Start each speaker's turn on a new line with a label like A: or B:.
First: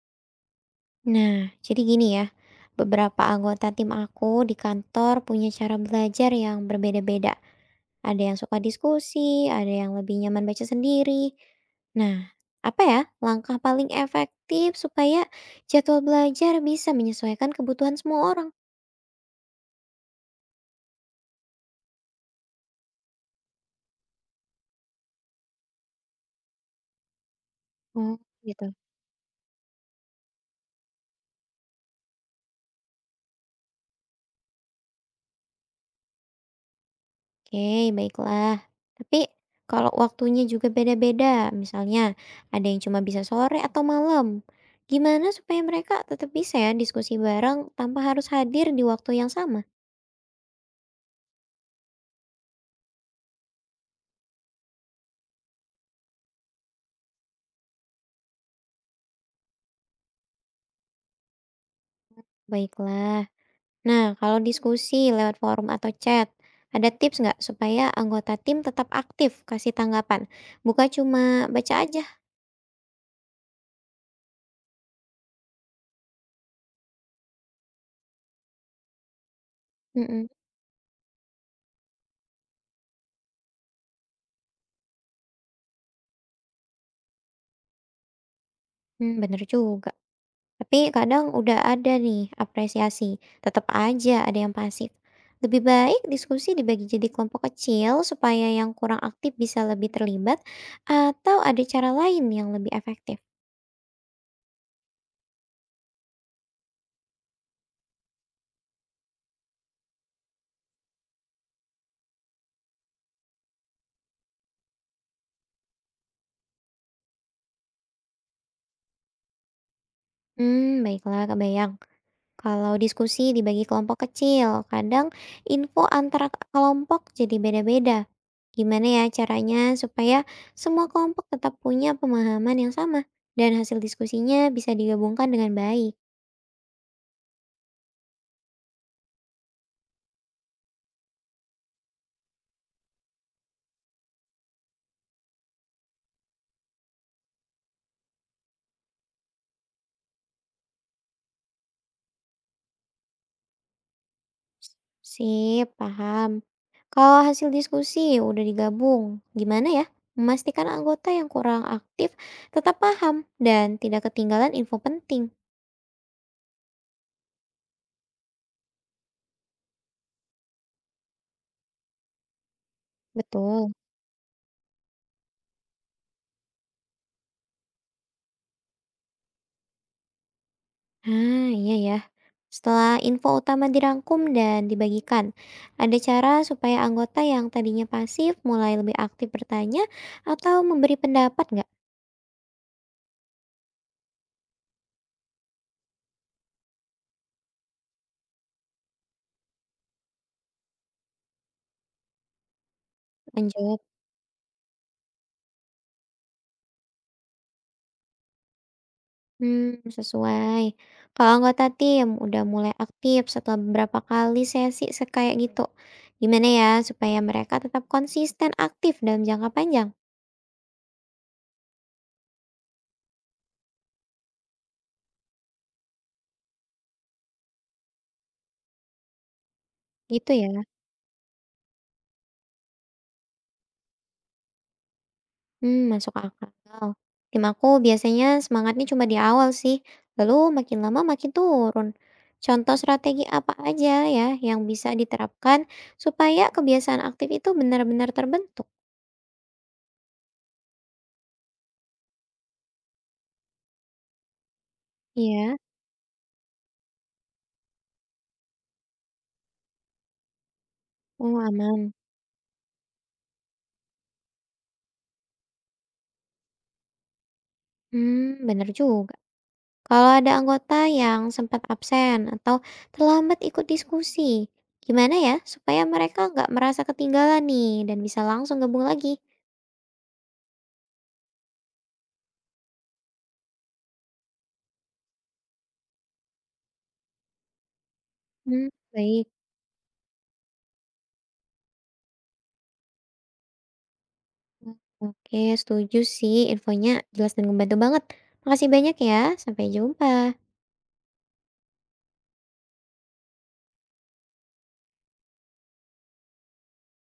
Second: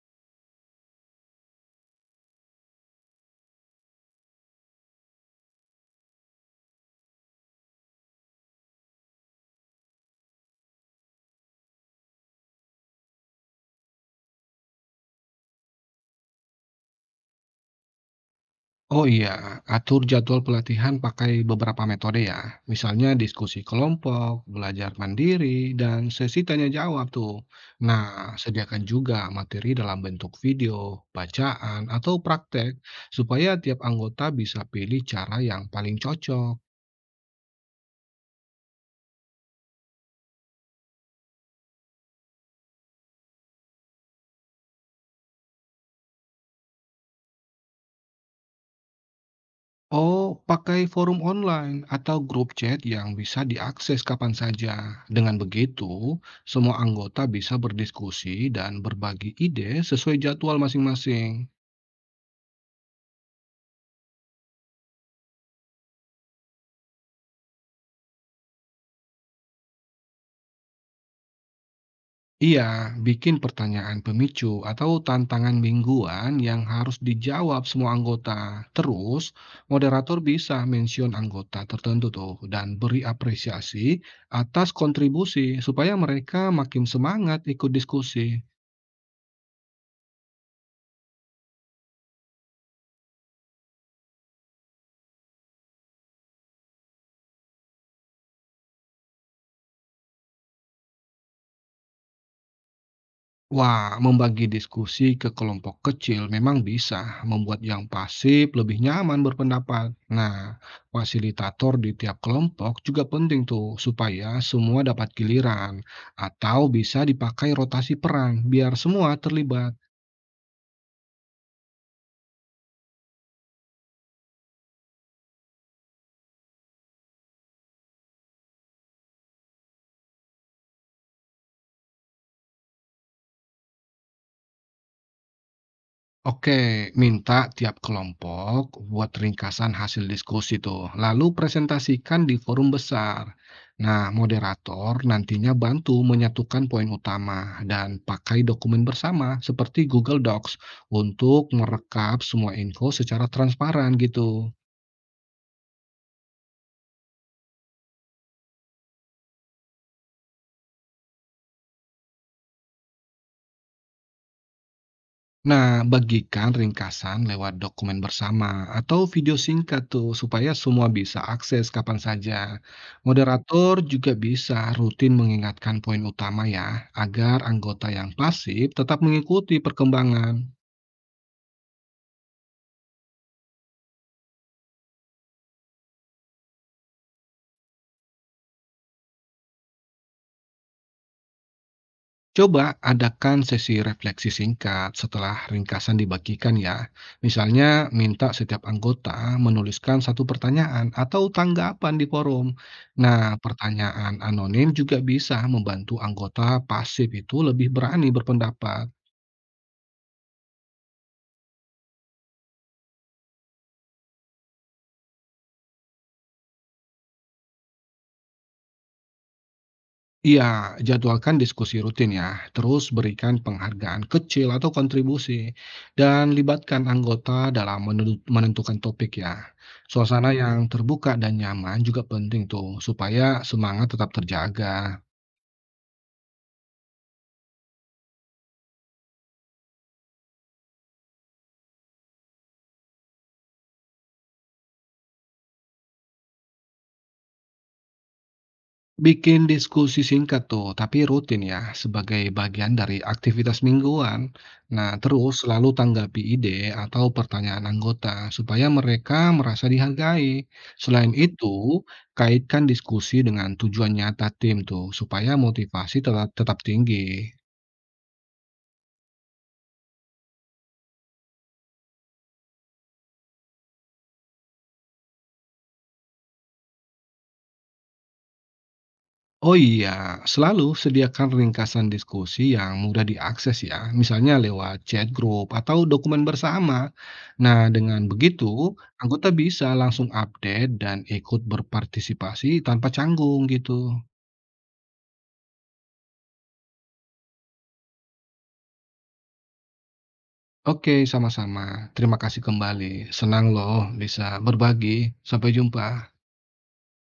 A: Nah, jadi gini ya, beberapa anggota tim aku di kantor punya cara belajar yang berbeda-beda. Ada yang suka diskusi, ada yang lebih nyaman baca sendiri. Nah, apa ya langkah paling efektif supaya jadwal belajar bisa menyesuaikan kebutuhan semua orang?
B: Oh iya, atur jadwal pelatihan pakai beberapa metode ya. Misalnya diskusi kelompok, belajar mandiri, dan sesi tanya jawab tuh. Nah,
A: Oh, gitu.
B: sediakan juga materi dalam bentuk video, bacaan, atau praktek supaya tiap anggota bisa pilih cara yang paling cocok.
A: Oke, baiklah. Tapi kalau waktunya juga beda-beda, misalnya ada yang cuma bisa sore atau malam, gimana supaya mereka tetap bisa ya diskusi bareng tanpa harus hadir di waktu yang sama?
B: Oh, pakai forum online atau grup chat yang bisa diakses kapan saja. Dengan begitu, semua anggota bisa berdiskusi dan berbagi ide sesuai jadwal masing-masing.
A: Baiklah. Nah, kalau diskusi lewat forum atau chat, ada tips nggak supaya anggota tim tetap aktif kasih tanggapan? Bukan cuma baca aja.
B: Iya, bikin pertanyaan pemicu atau tantangan mingguan yang harus dijawab semua anggota. Terus, moderator
A: Mm-mm.
B: bisa mention anggota tertentu tuh dan beri apresiasi atas kontribusi supaya mereka makin semangat ikut diskusi.
A: Hmm, bener juga. Tapi kadang udah ada nih apresiasi, tetap aja ada yang pasif. Lebih baik diskusi dibagi jadi kelompok kecil supaya yang kurang aktif bisa lebih terlibat atau ada cara lain yang lebih efektif.
B: Wah, membagi diskusi ke kelompok kecil memang bisa membuat yang pasif lebih nyaman berpendapat. Nah, fasilitator di tiap kelompok juga penting tuh supaya semua dapat giliran atau bisa dipakai rotasi peran biar semua terlibat.
A: Hmm, baiklah kebayang. Kalau diskusi dibagi kelompok kecil, kadang info antara kelompok jadi beda-beda. Gimana ya caranya supaya semua kelompok tetap punya pemahaman yang sama dan hasil diskusinya bisa digabungkan dengan baik?
B: Oke, minta tiap kelompok buat ringkasan hasil diskusi tuh, lalu presentasikan di forum besar. Nah, moderator nantinya bantu menyatukan poin utama dan pakai dokumen bersama seperti Google Docs untuk merekap semua info secara transparan gitu.
A: Sip, paham. Kalau hasil diskusi udah digabung, gimana ya memastikan anggota yang kurang aktif tetap paham dan tidak ketinggalan info penting?
B: Nah, bagikan ringkasan lewat dokumen bersama atau video singkat tuh supaya semua bisa akses kapan saja.
A: Betul.
B: Moderator juga bisa rutin mengingatkan poin utama ya, agar anggota yang pasif tetap mengikuti perkembangan.
A: Ah, iya ya. Setelah info utama dirangkum dan dibagikan, ada cara supaya anggota yang tadinya pasif mulai lebih aktif bertanya atau memberi pendapat nggak?
B: Coba adakan sesi refleksi singkat setelah ringkasan dibagikan ya. Misalnya minta setiap anggota menuliskan satu pertanyaan atau tanggapan di forum. Nah,
A: Lanjut.
B: pertanyaan anonim juga bisa membantu anggota pasif itu lebih berani berpendapat.
A: Hmm, sesuai. Kalau anggota tim udah mulai aktif setelah beberapa kali sesi kayak gitu, gimana ya supaya mereka tetap konsisten aktif dalam jangka panjang?
B: Iya, jadwalkan diskusi rutin ya, terus berikan penghargaan kecil atau kontribusi, dan libatkan anggota dalam menentukan topik ya. Suasana
A: Gitu ya?
B: yang terbuka dan nyaman juga penting tuh, supaya semangat tetap terjaga.
A: Hmm, masuk akal. Tim aku biasanya semangatnya cuma di awal sih, lalu makin lama makin turun. Contoh strategi apa aja ya yang bisa diterapkan supaya kebiasaan aktif itu benar-benar terbentuk?
B: Bikin diskusi singkat tuh, tapi rutin ya, sebagai bagian dari aktivitas mingguan. Nah, terus
A: Iya.
B: selalu tanggapi ide atau pertanyaan anggota supaya mereka merasa dihargai. Selain
A: Oh,
B: itu,
A: aman.
B: kaitkan diskusi dengan tujuan nyata tim tuh, supaya motivasi tetap tinggi.
A: Hmm, benar juga. Kalau ada anggota yang sempat absen atau terlambat ikut diskusi, gimana ya supaya mereka nggak merasa ketinggalan nih dan bisa langsung gabung lagi?
B: Oh iya, selalu sediakan ringkasan diskusi yang mudah diakses ya, misalnya lewat chat group atau dokumen bersama. Nah, dengan begitu,
A: Hmm, baik.
B: anggota bisa langsung update dan ikut berpartisipasi tanpa canggung gitu.
A: Oke, setuju sih. Infonya jelas dan membantu banget. Makasih banyak ya. Sampai jumpa.
B: Oke, sama-sama. Terima kasih kembali. Senang loh bisa berbagi. Sampai jumpa.